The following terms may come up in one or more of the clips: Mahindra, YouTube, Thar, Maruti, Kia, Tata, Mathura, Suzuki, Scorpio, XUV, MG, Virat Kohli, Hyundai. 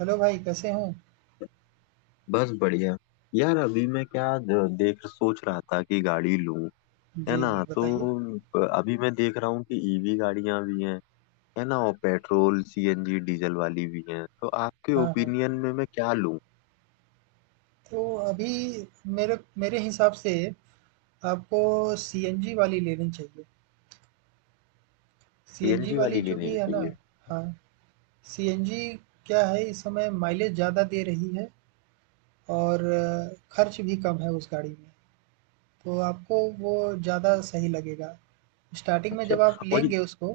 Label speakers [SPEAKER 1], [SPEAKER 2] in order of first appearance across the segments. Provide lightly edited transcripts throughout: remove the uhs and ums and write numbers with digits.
[SPEAKER 1] Hello भाई, कैसे हो?
[SPEAKER 2] बस बढ़िया। यार अभी मैं क्या देख सोच रहा था कि गाड़ी लूं, है
[SPEAKER 1] जी,
[SPEAKER 2] ना।
[SPEAKER 1] जी,
[SPEAKER 2] तो
[SPEAKER 1] बताइए।
[SPEAKER 2] अभी मैं देख रहा हूँ कि ईवी गाड़ियां भी हैं, है ना, और पेट्रोल सीएनजी डीजल वाली भी हैं। तो आपके
[SPEAKER 1] हाँ, हाँ।
[SPEAKER 2] ओपिनियन में मैं क्या लूं?
[SPEAKER 1] तो अभी मेरे मेरे हिसाब से आपको सीएनजी वाली लेनी चाहिए। सीएनजी
[SPEAKER 2] सीएनजी
[SPEAKER 1] वाली
[SPEAKER 2] वाली
[SPEAKER 1] जो
[SPEAKER 2] लेनी
[SPEAKER 1] भी है ना।
[SPEAKER 2] चाहिए?
[SPEAKER 1] हाँ, सीएनजी क्या है इस समय माइलेज ज़्यादा दे रही है और खर्च भी कम है उस गाड़ी में। तो आपको वो ज़्यादा सही लगेगा। स्टार्टिंग में
[SPEAKER 2] अच्छा।
[SPEAKER 1] जब आप
[SPEAKER 2] और ये-
[SPEAKER 1] लेंगे उसको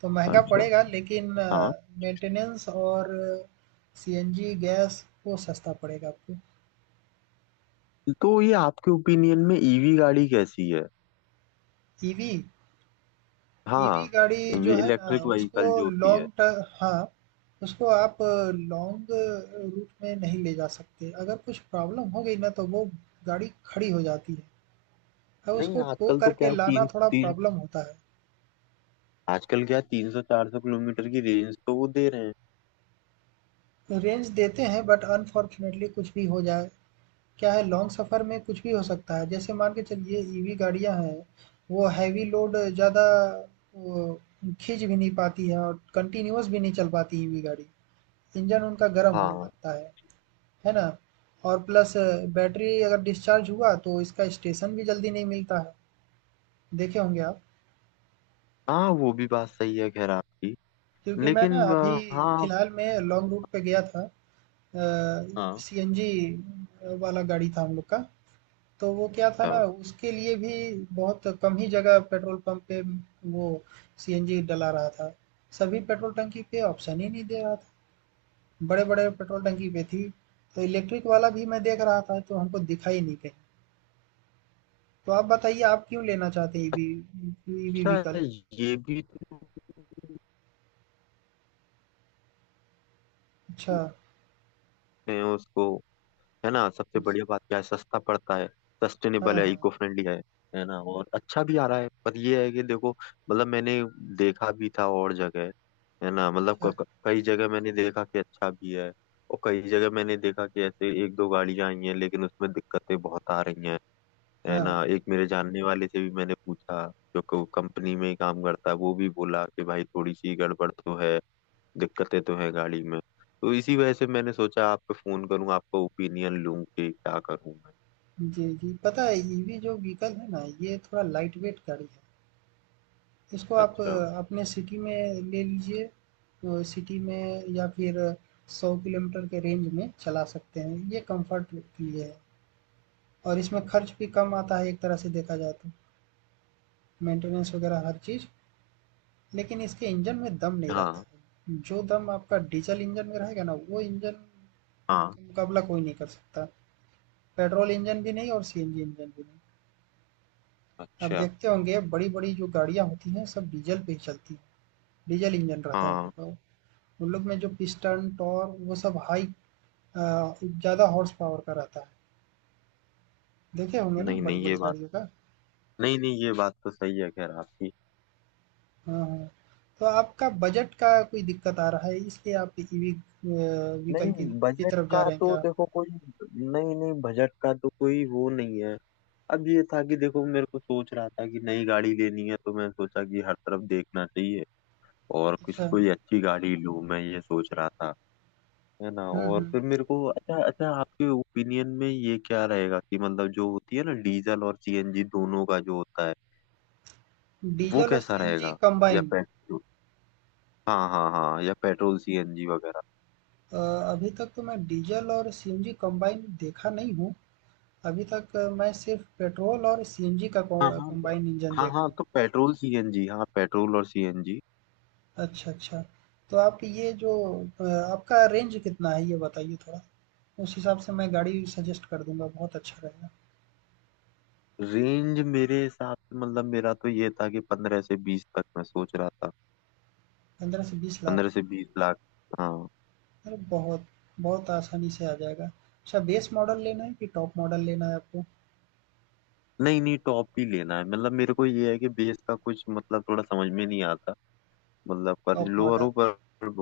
[SPEAKER 1] तो महंगा
[SPEAKER 2] अच्छा,
[SPEAKER 1] पड़ेगा, लेकिन
[SPEAKER 2] हाँ।
[SPEAKER 1] मेंटेनेंस और सीएनजी गैस वो सस्ता पड़ेगा आपको।
[SPEAKER 2] तो ये आपके ओपिनियन में ईवी गाड़ी कैसी है?
[SPEAKER 1] ईवी ईवी
[SPEAKER 2] हाँ,
[SPEAKER 1] गाड़ी जो है ना
[SPEAKER 2] इलेक्ट्रिक
[SPEAKER 1] उसको
[SPEAKER 2] व्हीकल जो होती है।
[SPEAKER 1] लॉन्ग ट हाँ, उसको आप लॉन्ग रूट में नहीं ले जा सकते। अगर कुछ प्रॉब्लम हो गई ना तो वो गाड़ी खड़ी हो जाती है। अब
[SPEAKER 2] नहीं,
[SPEAKER 1] उसको टो करके लाना थोड़ा प्रॉब्लम होता
[SPEAKER 2] आजकल क्या 300-400 किलोमीटर की रेंज तो वो दे रहे हैं।
[SPEAKER 1] है। रेंज देते हैं बट अनफॉर्चुनेटली कुछ भी हो जाए। क्या है लॉन्ग सफ़र में कुछ भी हो सकता है। जैसे मान के चलिए ईवी गाड़ियाँ हैं वो हैवी लोड ज़्यादा वो खींच भी नहीं पाती है और कंटिन्यूअस भी नहीं चल पाती ईवी गाड़ी। इंजन उनका गर्म होने
[SPEAKER 2] हाँ।
[SPEAKER 1] लगता है। है ना? और प्लस बैटरी अगर डिस्चार्ज हुआ तो इसका स्टेशन भी जल्दी नहीं मिलता है, देखे होंगे आप?
[SPEAKER 2] हाँ, वो भी बात सही है, खैर आपकी।
[SPEAKER 1] क्योंकि मैं ना
[SPEAKER 2] लेकिन
[SPEAKER 1] अभी
[SPEAKER 2] हाँ।
[SPEAKER 1] फिलहाल में लॉन्ग रूट पे गया था। अ,
[SPEAKER 2] हाँ।
[SPEAKER 1] सीएनजी वाला गाड़ी था हम लोग का, तो वो क्या था ना उसके लिए भी बहुत कम ही जगह पेट्रोल पंप पे वो सीएनजी डला रहा था। सभी पेट्रोल टंकी पे ऑप्शन ही नहीं दे रहा था। बड़े-बड़े पेट्रोल टंकी पे थी, तो इलेक्ट्रिक वाला भी मैं देख रहा था तो हमको दिखा ही नहीं कहीं। तो आप बताइए आप क्यों लेना चाहते हैं ईवी ईवी
[SPEAKER 2] अच्छा। अच्छा,
[SPEAKER 1] व्हीकल?
[SPEAKER 2] ये भी तो
[SPEAKER 1] अच्छा।
[SPEAKER 2] हैं उसको, है ना। सबसे बढ़िया बात क्या है, सस्ता पड़ता है,
[SPEAKER 1] हाँ,
[SPEAKER 2] सस्टेनेबल है,
[SPEAKER 1] हाँ।
[SPEAKER 2] इको फ्रेंडली है ना, और अच्छा भी आ रहा है। पर ये है कि देखो, मतलब मैंने देखा भी था और जगह, है ना। मतलब
[SPEAKER 1] अच्छा।
[SPEAKER 2] कई जगह मैंने देखा कि अच्छा भी है, और कई जगह मैंने देखा कि ऐसे एक दो गाड़ियां आई हैं लेकिन उसमें दिक्कतें बहुत आ रही हैं, है
[SPEAKER 1] हाँ,
[SPEAKER 2] ना।
[SPEAKER 1] हाँ।
[SPEAKER 2] एक मेरे जानने वाले से भी मैंने पूछा जो कंपनी में ही काम करता है, वो भी बोला कि भाई थोड़ी सी गड़बड़ तो है, दिक्कतें तो है गाड़ी में। तो इसी वजह से मैंने सोचा आपको फोन करूं, आपका ओपिनियन लूं कि क्या करूं मैं।
[SPEAKER 1] जी, जी। पता है ईवी जो व्हीकल है ना ये थोड़ा लाइटवेट गाड़ी है। इसको आप
[SPEAKER 2] अच्छा।
[SPEAKER 1] अपने सिटी में ले लीजिए। तो सिटी में या फिर 100 किलोमीटर के रेंज में चला सकते हैं। ये कम्फर्ट के लिए है और इसमें खर्च भी कम आता है एक तरह से देखा जाए तो। मेंटेनेंस वगैरह हर चीज़। लेकिन इसके इंजन में दम नहीं रहता
[SPEAKER 2] हाँ।
[SPEAKER 1] है। जो दम आपका डीज़ल इंजन में रहेगा ना वो इंजन
[SPEAKER 2] हाँ।
[SPEAKER 1] मुकाबला कोई नहीं कर सकता। पेट्रोल इंजन भी नहीं और सीएनजी इंजन भी नहीं। आप
[SPEAKER 2] अच्छा।
[SPEAKER 1] देखते होंगे बड़ी-बड़ी जो गाड़ियाँ होती हैं सब डीजल पे ही चलती हैं। डीजल इंजन रहता है उन
[SPEAKER 2] हाँ।
[SPEAKER 1] लोग का वो। उन लोग में जो पिस्टन, टॉर्क वो सब हाई ज़्यादा हॉर्स पावर का रहता है। देखे होंगे ना
[SPEAKER 2] नहीं नहीं ये
[SPEAKER 1] बड़ी-बड़ी
[SPEAKER 2] बात
[SPEAKER 1] गाड़ियों का?
[SPEAKER 2] नहीं नहीं ये बात तो सही है, खैर आपकी।
[SPEAKER 1] हाँ, हाँ। तो आपका बजट का कोई दिक्कत आ रहा है इसलिए आप ईवी व्हीकल
[SPEAKER 2] नहीं
[SPEAKER 1] की
[SPEAKER 2] बजट
[SPEAKER 1] तरफ जा
[SPEAKER 2] का
[SPEAKER 1] रहे हैं
[SPEAKER 2] तो
[SPEAKER 1] क्या?
[SPEAKER 2] देखो कोई नहीं नहीं बजट का तो कोई वो नहीं है। अब ये था कि देखो, मेरे को सोच रहा था कि नई गाड़ी लेनी है, तो मैं सोचा कि हर तरफ देखना चाहिए और
[SPEAKER 1] अच्छा।
[SPEAKER 2] किसी कोई अच्छी गाड़ी लूं मैं, ये सोच रहा था, है ना।
[SPEAKER 1] हुँ,
[SPEAKER 2] और
[SPEAKER 1] हुँ।
[SPEAKER 2] फिर मेरे को अच्छा अच्छा आपके ओपिनियन में ये क्या रहेगा कि मतलब जो होती है ना डीजल और सीएनजी दोनों का जो होता है, वो
[SPEAKER 1] डीजल और
[SPEAKER 2] कैसा
[SPEAKER 1] सीएनजी
[SPEAKER 2] रहेगा? या
[SPEAKER 1] कंबाइन
[SPEAKER 2] पेट्रोल? हाँ, हाँ, हाँ, या पेट्रोल सीएनजी वगैरह।
[SPEAKER 1] अभी तक तो मैं डीजल और सीएनजी कंबाइन देखा नहीं हूँ। अभी तक मैं सिर्फ़ पेट्रोल और सीएनजी का कॉ
[SPEAKER 2] हाँ हाँ तो-
[SPEAKER 1] कम्बाइंड इंजन
[SPEAKER 2] हाँ,
[SPEAKER 1] देखा
[SPEAKER 2] हाँ,
[SPEAKER 1] हूँ।
[SPEAKER 2] तो पेट्रोल सीएनजी, हाँ, पेट्रोल और सीएनजी।
[SPEAKER 1] अच्छा, अच्छा। तो आप ये जो अ, आपका रेंज कितना है ये बताइए थोड़ा? उस हिसाब से मैं गाड़ी सजेस्ट कर दूँगा, बहुत अच्छा रहेगा।
[SPEAKER 2] रेंज मेरे हिसाब से, मतलब मेरा तो ये था कि 15 से 20 तक मैं सोच रहा था।
[SPEAKER 1] 15 से 20 लाख
[SPEAKER 2] 15 से 20 लाख। हाँ।
[SPEAKER 1] अरे! बहुत बहुत आसानी से आ जाएगा। अच्छा बेस मॉडल लेना है कि टॉप मॉडल लेना है आपको?
[SPEAKER 2] नहीं नहीं, टॉप ही लेना है, मतलब मेरे को ये है कि बेस का कुछ मतलब थोड़ा समझ में नहीं आता, मतलब पर
[SPEAKER 1] टॉप
[SPEAKER 2] लोअर
[SPEAKER 1] मॉडल।
[SPEAKER 2] हो, पर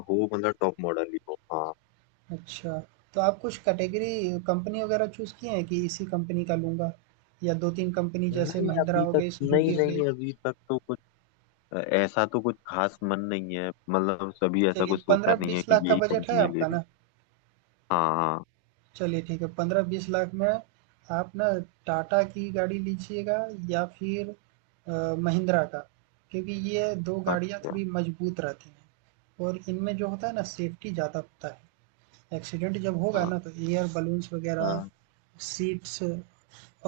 [SPEAKER 2] हो, मतलब टॉप मॉडल ही हो, हाँ।
[SPEAKER 1] अच्छा, तो आप कुछ कैटेगरी कंपनी वगैरह चूज़ किए हैं कि इसी कंपनी का लूँगा या 2-3 कंपनी जैसे
[SPEAKER 2] नहीं
[SPEAKER 1] महिंद्रा
[SPEAKER 2] अभी
[SPEAKER 1] हो
[SPEAKER 2] तक
[SPEAKER 1] गई,
[SPEAKER 2] नहीं
[SPEAKER 1] सुजुकी हो गई?
[SPEAKER 2] नहीं अभी तक तो कुछ ऐसा तो कुछ खास मन नहीं है, मतलब सभी ऐसा
[SPEAKER 1] चलिए
[SPEAKER 2] कुछ सोचा नहीं
[SPEAKER 1] 15-20
[SPEAKER 2] है कि
[SPEAKER 1] लाख का
[SPEAKER 2] यही
[SPEAKER 1] बजट है
[SPEAKER 2] कंपनी ले
[SPEAKER 1] आपका
[SPEAKER 2] रही।
[SPEAKER 1] ना?
[SPEAKER 2] हाँ, हाँ।
[SPEAKER 1] चलिए ठीक है 15-20 लाख में आप ना टाटा की गाड़ी लीजिएगा या फिर महिंद्रा का। क्योंकि ये दो गाड़ियाँ
[SPEAKER 2] अच्छा
[SPEAKER 1] थोड़ी मजबूत रहती हैं और इनमें जो होता है ना सेफ्टी ज़्यादा होता है। एक्सीडेंट जब होगा
[SPEAKER 2] हाँ
[SPEAKER 1] ना तो एयर बलून्स वगैरह
[SPEAKER 2] हाँ
[SPEAKER 1] सीट्स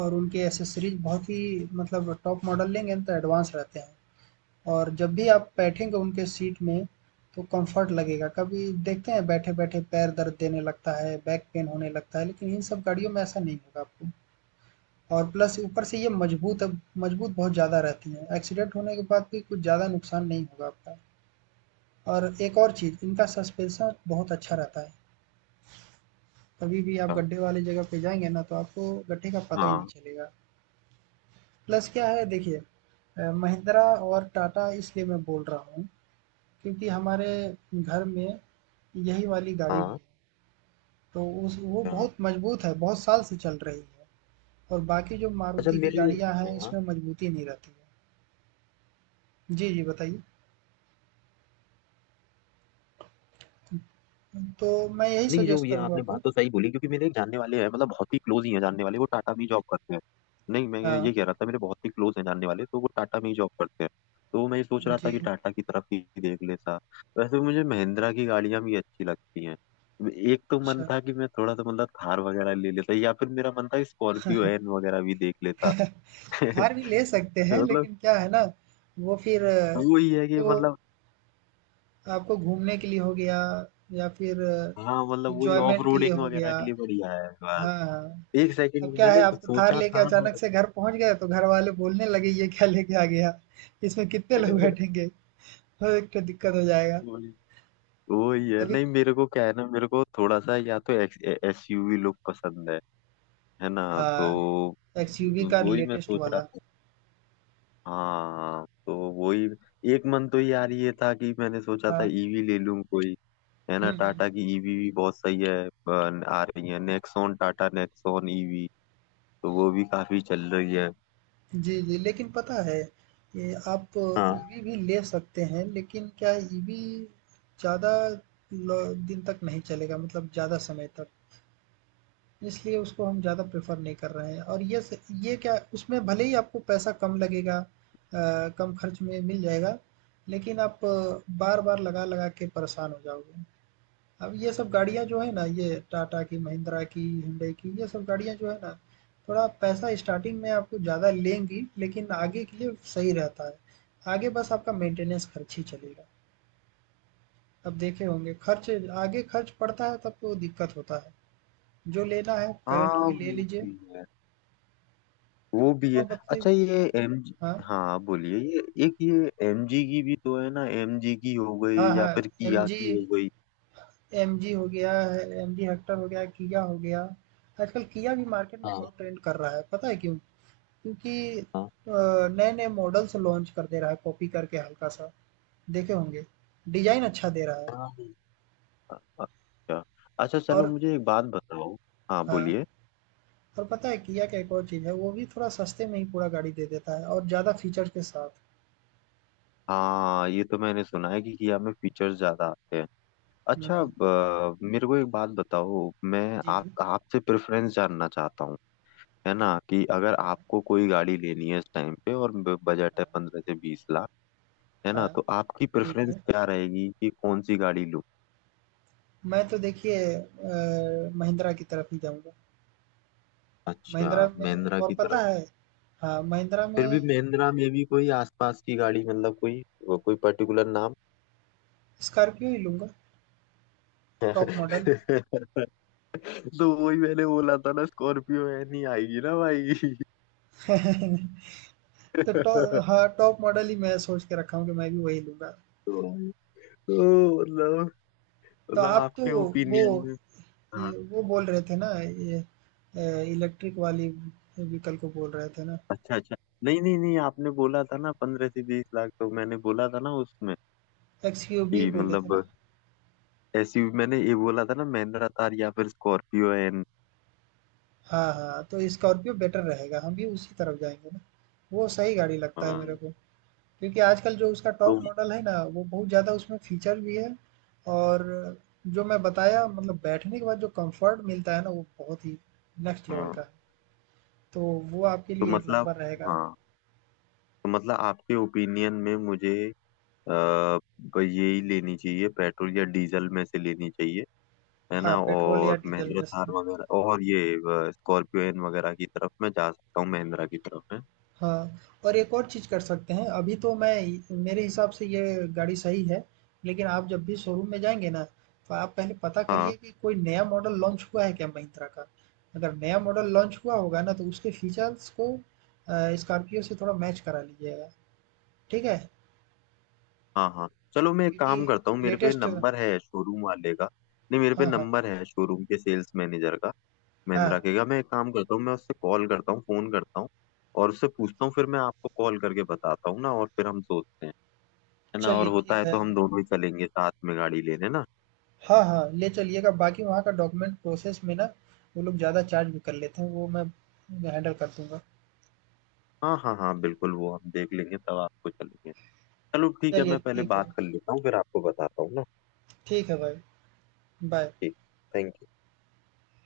[SPEAKER 1] और उनके एसेसरीज बहुत ही मतलब टॉप मॉडल लेंगे ना तो एडवांस रहते हैं और जब भी आप बैठेंगे उनके सीट में, तो कम्फ़र्ट लगेगा। कभी देखते हैं बैठे-बैठे पैर दर्द देने लगता है, बैक पेन होने लगता है, लेकिन इन सब गाड़ियों में ऐसा नहीं होगा आपको। और प्लस ऊपर से ये मज़बूत अब मज़बूत बहुत ज़्यादा रहती हैं। एक्सीडेंट होने के बाद भी कुछ ज़्यादा नुकसान नहीं होगा आपका। और एक और चीज़, इनका सस्पेंशन बहुत अच्छा रहता है। कभी भी आप गड्ढे वाली जगह पे जाएँगे ना, तो आपको गड्ढे का पता ही नहीं
[SPEAKER 2] हाँ
[SPEAKER 1] चलेगा। प्लस क्या है देखिए महिंद्रा और टाटा इसलिए मैं बोल रहा हूँ क्योंकि हमारे घर में यही वाली गाड़ी भी
[SPEAKER 2] हाँ
[SPEAKER 1] है। तो उस वो
[SPEAKER 2] हाँ।
[SPEAKER 1] बहुत मजबूत है, बहुत साल से चल रही है और बाकी जो
[SPEAKER 2] अच्छा
[SPEAKER 1] मारुति की
[SPEAKER 2] मेरे
[SPEAKER 1] गाड़ियाँ हैं,
[SPEAKER 2] हाँ।
[SPEAKER 1] इसमें मजबूती नहीं रहती है। जी, जी, बताइए। तो मैं यही
[SPEAKER 2] नहीं, जो
[SPEAKER 1] सजेस्ट
[SPEAKER 2] ये
[SPEAKER 1] करूँगा
[SPEAKER 2] आपने
[SPEAKER 1] आपको।
[SPEAKER 2] बात तो सही बोली, क्योंकि मेरे एक जानने वाले हैं मतलब बहुत ही क्लोज ही हैं जानने वाले, वो टाटा में जॉब करते हैं। नहीं, मैं ये
[SPEAKER 1] हाँ,
[SPEAKER 2] ये कह रहा था, मेरे बहुत ही क्लोज हैं जानने वाले, तो वो टाटा में ही जॉब करते हैं। तो मैं ये सोच रहा था
[SPEAKER 1] जी,
[SPEAKER 2] कि टाटा की तरफ ही देख लेता। वैसे मुझे महिंद्रा की गाड़ियां भी अच्छी लगती हैं। एक तो मन
[SPEAKER 1] अच्छा।
[SPEAKER 2] था कि मैं थोड़ा सा मतलब थार वगैरह ले लेता, या फिर मेरा मन था स्कॉर्पियो एन वगैरह भी देख लेता।
[SPEAKER 1] थार भी ले सकते हैं,
[SPEAKER 2] मतलब
[SPEAKER 1] लेकिन क्या है ना, वो फिर
[SPEAKER 2] वही है कि
[SPEAKER 1] आपको
[SPEAKER 2] मतलब।
[SPEAKER 1] आपको घूमने के लिए हो गया या फिर
[SPEAKER 2] हाँ, मतलब वही ऑफ
[SPEAKER 1] एन्जॉयमेंट के लिए
[SPEAKER 2] रोडिंग
[SPEAKER 1] हो
[SPEAKER 2] वगैरह
[SPEAKER 1] गया।
[SPEAKER 2] के लिए बढ़िया है बस।
[SPEAKER 1] हाँ, हाँ।
[SPEAKER 2] एक
[SPEAKER 1] अब
[SPEAKER 2] सेकंड
[SPEAKER 1] क्या है
[SPEAKER 2] मैंने तो
[SPEAKER 1] आप थार
[SPEAKER 2] सोचा
[SPEAKER 1] लेके
[SPEAKER 2] था
[SPEAKER 1] अचानक से घर पहुंच गए तो घर वाले बोलने लगे ये क्या लेके आ गया इसमें कितने लोग
[SPEAKER 2] पर-
[SPEAKER 1] बैठेंगे तो एक तो दिक्कत हो जाएगा।
[SPEAKER 2] वो ये
[SPEAKER 1] अभी
[SPEAKER 2] नहीं, मेरे को क्या है ना, मेरे को थोड़ा सा या तो एसयूवी लुक पसंद है ना।
[SPEAKER 1] हाँ,
[SPEAKER 2] तो
[SPEAKER 1] एक्सयूवी का
[SPEAKER 2] वही मैं
[SPEAKER 1] लेटेस्ट
[SPEAKER 2] सोच रहा
[SPEAKER 1] वाला।
[SPEAKER 2] था, हाँ तो वही। एक मन तो यार ये था कि मैंने सोचा था
[SPEAKER 1] हाँ।
[SPEAKER 2] ईवी ले लूं कोई, है ना।
[SPEAKER 1] हम्म, हम्म।
[SPEAKER 2] टाटा की ईवी भी बहुत सही है। आ रही है नेक्सॉन, टाटा नेक्सॉन ईवी, तो वो भी काफी चल रही है।
[SPEAKER 1] जी, जी, लेकिन पता है ये आप
[SPEAKER 2] हाँ,
[SPEAKER 1] ईवी भी ले सकते हैं, लेकिन क्या ईवी ज़्यादा दिन तक नहीं चलेगा मतलब ज़्यादा समय तक। इसलिए उसको हम ज़्यादा प्रेफ़र नहीं कर रहे हैं और ये स ये क्या उसमें भले ही आपको पैसा कम लगेगा कम खर्च में मिल जाएगा, लेकिन आप बार-बार लगा-लगा के परेशान हो जाओगे। अब ये सब गाड़ियाँ जो है ना, ये टाटा की, महिंद्रा की, हुंडई की, ये सब गाड़ियाँ जो है ना, थोड़ा पैसा स्टार्टिंग में आपको ज़्यादा लेंगी, लेकिन आगे के लिए सही रहता है। आगे बस आपका मेंटेनेंस खर्च ही चलेगा। अब देखे होंगे खर्च आगे खर्च पड़ता है तब तो दिक्कत होता है। जो लेना है करंट
[SPEAKER 2] हाँ,
[SPEAKER 1] में ले
[SPEAKER 2] वो
[SPEAKER 1] लीजिए।
[SPEAKER 2] भी है। वो भी
[SPEAKER 1] अब
[SPEAKER 2] है।
[SPEAKER 1] आप बताइए।
[SPEAKER 2] अच्छा, ये एम
[SPEAKER 1] हाँ,
[SPEAKER 2] हाँ, आप बोलिए। ये एम जी की भी तो है ना, एम जी की हो
[SPEAKER 1] हाँ,
[SPEAKER 2] गई, या
[SPEAKER 1] हाँ,
[SPEAKER 2] फिर किया
[SPEAKER 1] एमजी
[SPEAKER 2] की हो गई।
[SPEAKER 1] एमजी हो गया है, एमजी हेक्टर हो गया, किया हो गया। आजकल किया भी मार्केट में
[SPEAKER 2] हाँ,
[SPEAKER 1] बहुत ट्रेंड कर रहा है, पता है क्यों? क्योंकि
[SPEAKER 2] हाँ।
[SPEAKER 1] नए-नए मॉडल्स लॉन्च कर दे रहा है, कॉपी करके हल्का सा, देखे होंगे। डिजाइन अच्छा दे रहा है
[SPEAKER 2] अच्छा अच्छा, चलो
[SPEAKER 1] और
[SPEAKER 2] मुझे एक बात बताओ। हाँ,
[SPEAKER 1] हाँ,
[SPEAKER 2] बोलिए।
[SPEAKER 1] और पता है किया का एक और चीज़ है, वो भी थोड़ा सस्ते में ही पूरा गाड़ी दे देता है और ज़्यादा फीचर्स के साथ।
[SPEAKER 2] हाँ, ये तो मैंने सुना है कि किया में फीचर्स ज्यादा आते हैं।
[SPEAKER 1] हम्म,
[SPEAKER 2] अच्छा,
[SPEAKER 1] हम्म।
[SPEAKER 2] मेरे को एक बात बताओ, मैं
[SPEAKER 1] जी, जी,
[SPEAKER 2] आप आपसे प्रेफरेंस जानना चाहता हूँ, है ना। कि अगर
[SPEAKER 1] हाँ,
[SPEAKER 2] आपको कोई गाड़ी लेनी है इस टाइम पे, और बजट है 15 से 20 लाख, है ना,
[SPEAKER 1] हाँ,
[SPEAKER 2] तो आपकी
[SPEAKER 1] ठीक
[SPEAKER 2] प्रेफरेंस
[SPEAKER 1] है।
[SPEAKER 2] क्या रहेगी कि कौन सी गाड़ी लूँ?
[SPEAKER 1] मैं तो देखिए महिंद्रा की तरफ ही जाऊंगा।
[SPEAKER 2] अच्छा,
[SPEAKER 1] महिंद्रा में
[SPEAKER 2] महिंद्रा
[SPEAKER 1] और
[SPEAKER 2] की
[SPEAKER 1] पता
[SPEAKER 2] तरफ।
[SPEAKER 1] है हाँ महिंद्रा
[SPEAKER 2] फिर भी
[SPEAKER 1] में
[SPEAKER 2] महिंद्रा में भी कोई आसपास की गाड़ी, मतलब कोई, वो कोई पर्टिकुलर नाम?
[SPEAKER 1] स्कॉर्पियो ही लूंगा। Top model.
[SPEAKER 2] तो वही मैंने बोला था ना, स्कॉर्पियो है, नहीं आएगी ना, भाई।
[SPEAKER 1] तो टॉ
[SPEAKER 2] तो
[SPEAKER 1] हाँ टॉप मॉडल ही मैं सोच के रखा हूँ कि मैं भी वही लूंगा।
[SPEAKER 2] तो मतलब
[SPEAKER 1] तो
[SPEAKER 2] मतलब
[SPEAKER 1] आप तो
[SPEAKER 2] आपके
[SPEAKER 1] वो
[SPEAKER 2] ओपिनियन में। हाँ।
[SPEAKER 1] ये वो बोल रहे थे ना ये इलेक्ट्रिक वाली व्हीकल को बोल रहे थे ना।
[SPEAKER 2] अच्छा अच्छा। नहीं नहीं नहीं, आपने बोला था ना 15 से 20 लाख, तो मैंने बोला था ना उसमें,
[SPEAKER 1] एक्सयूवी
[SPEAKER 2] कि
[SPEAKER 1] बोले
[SPEAKER 2] मतलब
[SPEAKER 1] थे ना।
[SPEAKER 2] एसयूवी, मैंने ये बोला था ना महिंद्रा थार या फिर स्कॉर्पियो एन।
[SPEAKER 1] हाँ हाँ तो स्कॉर्पियो बेटर रहेगा हम भी उसी तरफ जाएंगे ना। वो सही गाड़ी लगता है मेरे
[SPEAKER 2] हाँ
[SPEAKER 1] को क्योंकि आजकल जो उसका
[SPEAKER 2] तो
[SPEAKER 1] टॉप मॉडल है ना वो बहुत ज़्यादा उसमें फीचर भी है और जो मैं बताया मतलब बैठने के बाद जो कंफर्ट मिलता है ना वो बहुत ही नेक्स्ट लेवल
[SPEAKER 2] हाँ
[SPEAKER 1] का है। तो वो आपके
[SPEAKER 2] तो
[SPEAKER 1] लिए एक
[SPEAKER 2] मतलब
[SPEAKER 1] नंबर रहेगा।
[SPEAKER 2] हाँ, तो मतलब आपके ओपिनियन में मुझे, अ, यही लेनी चाहिए, पेट्रोल या डीजल में से लेनी चाहिए, है
[SPEAKER 1] हाँ
[SPEAKER 2] ना।
[SPEAKER 1] पेट्रोल या
[SPEAKER 2] और
[SPEAKER 1] डीजल
[SPEAKER 2] महिंद्रा
[SPEAKER 1] में
[SPEAKER 2] थार
[SPEAKER 1] से।
[SPEAKER 2] वगैरह और ये स्कॉर्पियो एन वगैरह की तरफ मैं जा सकता हूँ, महिंद्रा की तरफ में।
[SPEAKER 1] हाँ, और एक और चीज़ कर सकते हैं, अभी तो मैं मेरे हिसाब से ये गाड़ी सही है, लेकिन आप जब भी शोरूम में जाएँगे ना, तो आप पहले पता करिए
[SPEAKER 2] हाँ,
[SPEAKER 1] कि कोई नया मॉडल लॉन्च हुआ है क्या महिंद्रा का? अगर नया मॉडल लॉन्च हुआ होगा ना, तो उसके फीचर्स को स्कॉर्पियो से थोड़ा मैच करा लीजिएगा, ठीक है?
[SPEAKER 2] हाँ, हाँ, चलो मैं एक
[SPEAKER 1] क्योंकि
[SPEAKER 2] काम करता हूँ, मेरे पे
[SPEAKER 1] लेटेस्ट हाँ,
[SPEAKER 2] नंबर है शोरूम वाले का। नहीं, मेरे पे
[SPEAKER 1] हाँ, हाँ,
[SPEAKER 2] नंबर है शोरूम के सेल्स मैनेजर का, महिंद्रा
[SPEAKER 1] हाँ,
[SPEAKER 2] के। क्या मैं एक काम करता हूँ, मैं उससे कॉल करता हूँ, फोन करता हूँ, और उससे पूछता हूँ, फिर मैं आपको कॉल करके बताता हूँ ना, और फिर हम सोचते हैं, है ना। और
[SPEAKER 1] चलिए
[SPEAKER 2] होता है
[SPEAKER 1] ठीक है।
[SPEAKER 2] तो हम दोनों ही चलेंगे साथ में गाड़ी लेने ना।
[SPEAKER 1] हाँ, हाँ, ले चलिएगा, बाकी वहाँ का डॉक्यूमेंट प्रोसेस में ना, वो लोग ज़्यादा चार्ज भी कर लेते हैं, वो मैं हैंडल कर दूँगा।
[SPEAKER 2] हाँ, हाँ, हाँ, बिल्कुल, वो हम देख लेंगे, तब आपको चलेंगे। चलो ठीक है,
[SPEAKER 1] चलिए
[SPEAKER 2] मैं पहले
[SPEAKER 1] ठीक है।
[SPEAKER 2] बात कर लेता हूँ, फिर आपको बताता हूँ ना।
[SPEAKER 1] ठीक है भाई, बाय।
[SPEAKER 2] ठीक। Thank you.